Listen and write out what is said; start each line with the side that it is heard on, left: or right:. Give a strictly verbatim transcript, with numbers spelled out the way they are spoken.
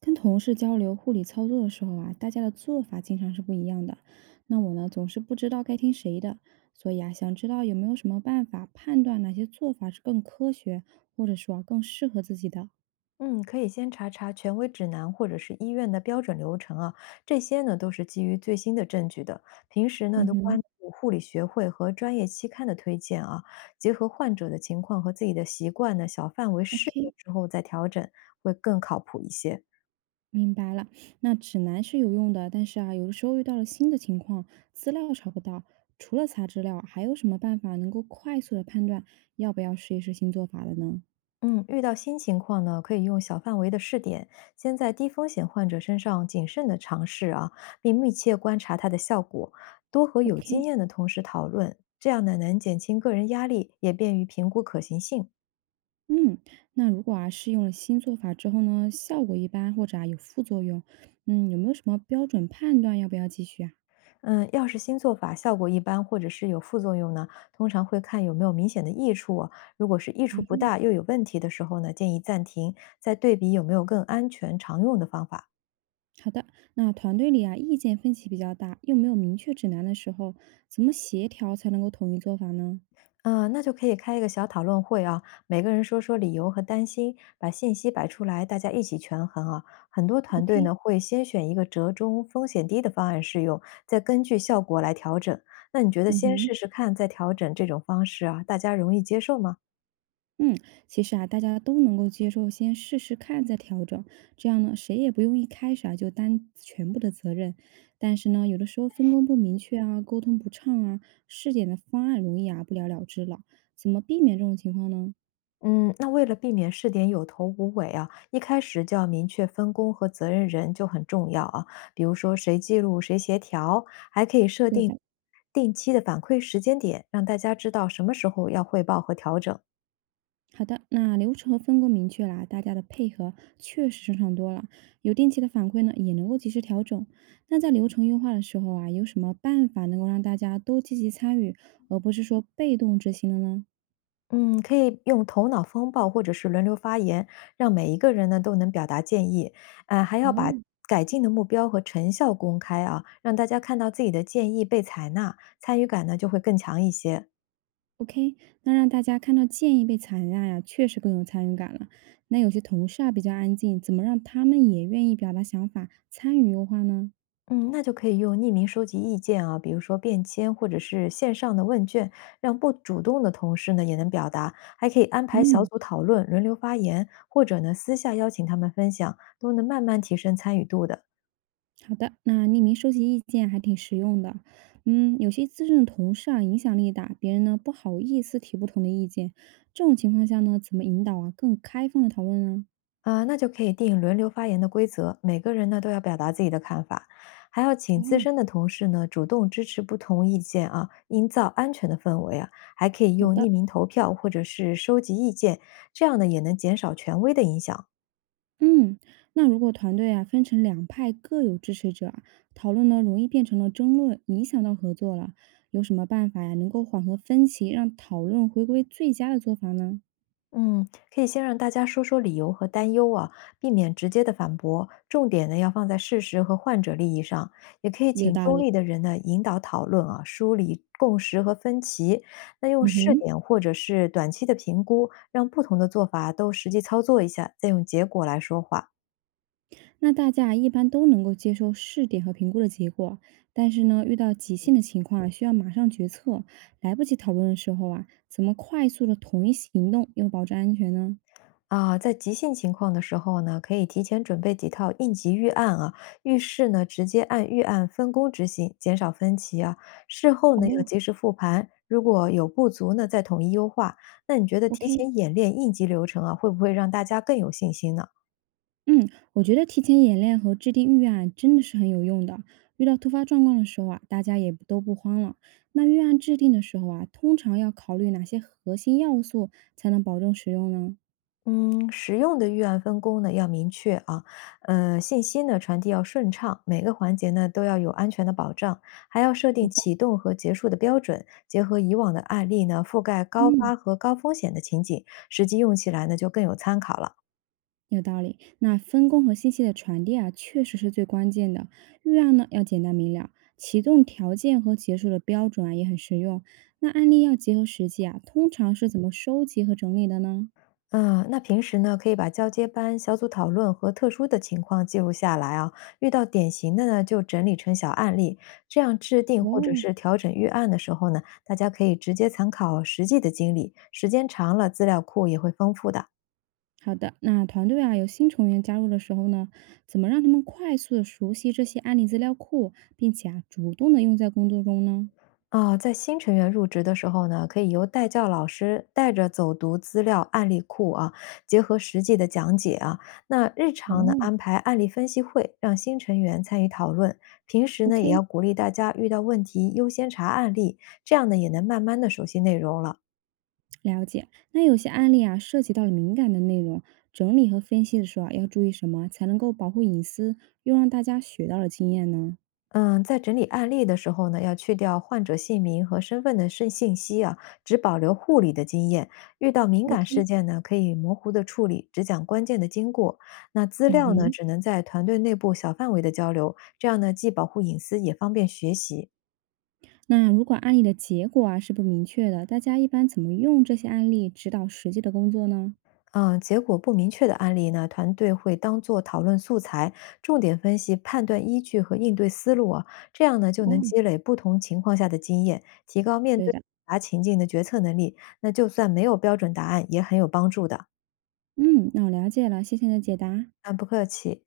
right: 跟同事交流护理操作的时候啊，大家的做法经常是不一样的。那我呢，总是不知道该听谁的，所以啊，想知道有没有什么办法判断哪些做法是更科学，或者说啊更适合自己的。
left: 嗯，可以先查查权威指南或者是医院的标准流程啊，这些呢都是基于最新的证据的。平时呢
right: 嗯
left: 都关
right: 哼，
left: 注护理学会和专业期刊的推荐啊，结合患者的情况和自己的习惯呢，小范围试用
right: OK，
left: 之后再调整，会更靠谱一些。
right: 明白了。那指南是有用的，但是啊，有的时候遇到了新的情况，资料查不到，除了查资料，还有什么办法能够快速的判断要不要试一试新做法的呢
left: 嗯，遇到新情况呢，可以用小范围的试点，先在低风险患者身上谨慎的尝试啊，并密切观察它的效果，多和有经
right: ？OK，
left: 验的同事讨论，这样呢能减轻个人压力，也便于评估可行性。
right: 嗯，那如果啊是用了新做法之后呢，效果一般或者啊有副作用，嗯，有没有什么标准判断要不要继续啊？
left: 嗯，要是新做法效果一般，或者是有副作用呢，通常会看有没有明显的益处啊，如果是益
right: 啊，
left: 处不大又有问题的时候呢，建议暂停，再对比有没有更安全常用的方法。
right: 好的，那团队里啊意见分歧比较大，又没有明确指南的时候，怎么协调才能够统一做法呢
left: 嗯，那就可以开一个小讨论会啊，每个人说说理由和担心，把信息摆出来，大家一起权衡啊。很多团队
right: ？OK，
left: 呢会先选一个折中、风险低的方案试用，再根据效果来调整。那你觉得
right: 嗯
left: 先
right: 哼。
left: 试试看，再调整这种方式啊，大家容易接受吗？
right: 嗯，其实啊，大家都能够接受，先试试看再调整，这样呢，谁也不用一开始啊就担全部的责任。但是呢，有的时候分工不明确啊，沟通不畅啊，试点的方案容易啊不了了之了。怎么避免这种情况呢？
left: 嗯，那为了避免试点有头无尾啊，一开始就要明确分工和责任人就很重要啊。比如说谁记录，谁协调，还可以设
right: 对
left: 定
right: 的，
left: 定期的反馈时间点，让大家知道什么时候要汇报和调整。
right: 好的，那流程和分工明确啦，大家的配合确实顺畅多了。有定期的反馈呢，也能够及时调整。那在流程优化的时候啊，有什么办法能够让大家都积极参与，而不是说被动执行的呢？
left: 嗯，可以用头脑风暴或者是轮流发言，让每一个人呢都能表达建议。呃，还要把
right: 哦，
left: 改进的目标和成效公开啊，让大家看到自己的建议被采纳，参与感呢就会更强一些。
right: OK，那让大家看到建议被采纳呀，确实更有参与感了。那有些同事啊比较安静，怎么让他们也愿意表达想法、参与优化呢？
left: 嗯，那就可以用匿名收集意见啊，比如说便签或者是线上的问卷，让不主动的同事呢也能表达，还可以安排小
right: 嗯，
left: 组讨论，轮流发言，或者呢私下邀请他们分享，都能慢慢提升参与度的。
right: 好的，那匿名收集意见还挺实用的。嗯，有些资深的同事啊影响力大，别人呢不好意思提不同的意见，这种情况下呢，怎么引导啊更开放的讨论呢？
left: 啊、那就可以定轮流发言的规则，每个人呢都要表达自己的看法，还要请资深
right: 哦，
left: 的同事呢主动支持不同意见啊，营造安全的氛围啊，还可以
right: 好
left: 用
right: 的，
left: 匿名投票或者是收集意见，这样呢也能减少权威的影响。
right: 嗯，那如果团队啊分成两派各有支持者啊讨论呢容易变成了争论，影响到合作了。有什么办法呀，能够缓和分歧，让讨论回归最佳的做法呢？
left: 嗯，可以先让大家说说理由和担忧啊，避免直接的反驳，重点呢要放在事实和患者利益上。也可以
right: 有
left: 请
right: 道
left: 中
right: 理。
left: 立的人呢引导讨论啊，梳理共识和分歧。那用
right: 嗯
left: 试
right: 哼，
left: 点或者是短期的评估，让不同的做法都实际操作一下，再用结果来说话。
right: 那大家啊一般都能够接受试点和评估的结果，但是呢，遇到急性的情况啊需要马上决策，来不及讨论的时候啊，怎么快速的统一行动，又保证安全呢？
left: 啊，在急性情况的时候呢，可以提前准备几套应急预案啊，遇事呢直接按预案分工执行，减少分歧啊。事后呢要
right: 哦
left: 及时复盘，如果有不足呢再统一优化。那你觉得提
right: ，OK，
left: 前演练应急流程啊，会不会让大家更有信心呢？
right: 嗯，我觉得提前演练和制定预案真的是很有用的。遇到突发状况的时候啊，大家也不都不慌了。那预案制定的时候啊，通常要考虑哪些核心要素才能保证使用呢？
left: 嗯，使用的预案分工呢要明确啊，呃，信息呢传递要顺畅，每个环节呢都要有安全的保障，还要设
right: 好
left: 定
right: 的，
left: 启动和结束的标准，结合以往的案例呢，覆盖高
right: 嗯，
left: 发和高风险的情景，实际用起来呢就更有参考了。
right: 有道理。那分工和信息的传递啊，确实是最关键的。预案呢要简单明了，启动条件和结束的标准啊也很实用。那案例要结合实际啊，通常是怎么收集和整理的呢？
left: 嗯，那平时呢，可以把交接班、小组讨论和特殊的情况记录下来啊，遇到典型的呢，就整理成小案例，这样制定或者
right: 哦，
left: 是调整预案的时候呢，大家可以直接参考实际的经历，时间长了，资料库也会丰富的。
right: 好的，那团队啊有新成员加入的时候呢，怎么让他们快速的熟悉这些案例资料库，并且啊主动的用在工作中呢？
left: 啊，在新成员入职的时候呢，可以由带教老师带着走读资料、案例库啊，结合实际的讲解啊。那日
right: 哦
left: 常呢，安排案例分析会，让新成员参与讨论。平时呢，也要
right: ，OK，
left: 鼓励大家遇到问题优先查案例，这样呢，也能慢慢的熟悉内容了。
right: 了解。那有些案例啊涉及到了敏感的内容，整理和分析的时候啊要注意什么，才能够保护隐私，又让大家学到了经验呢
left: 嗯，在整理案例的时候呢，要去掉患者姓名和身份的信信息啊，只保留护理的经验。遇到敏感事
right: ？OK，
left: 件呢，可以模糊的处理，只讲关键的经过。那资
right: 嗯
left: 料呢，
right: 哼。
left: 只能在团队内部小范围的交流，这样呢，既保护隐私，也方便学习。
right: 那如果案例的结果啊是不明确的，大家一般怎么用这些案例指导实际的工作呢？
left: 嗯，呃结果不明确的案例呢，团队会当做讨论素材，重点分析判断依据和应对思路啊，这样呢就
right: 哦，
left: 能积累不同情况下的经验，提高面
right: 对
left: 对复
right: 的，
left: 杂情境的决策能力。那就算没有标准答案，也很有帮助的。
right: 嗯，那我了解了，谢谢你的解答。
left: 啊，不客气。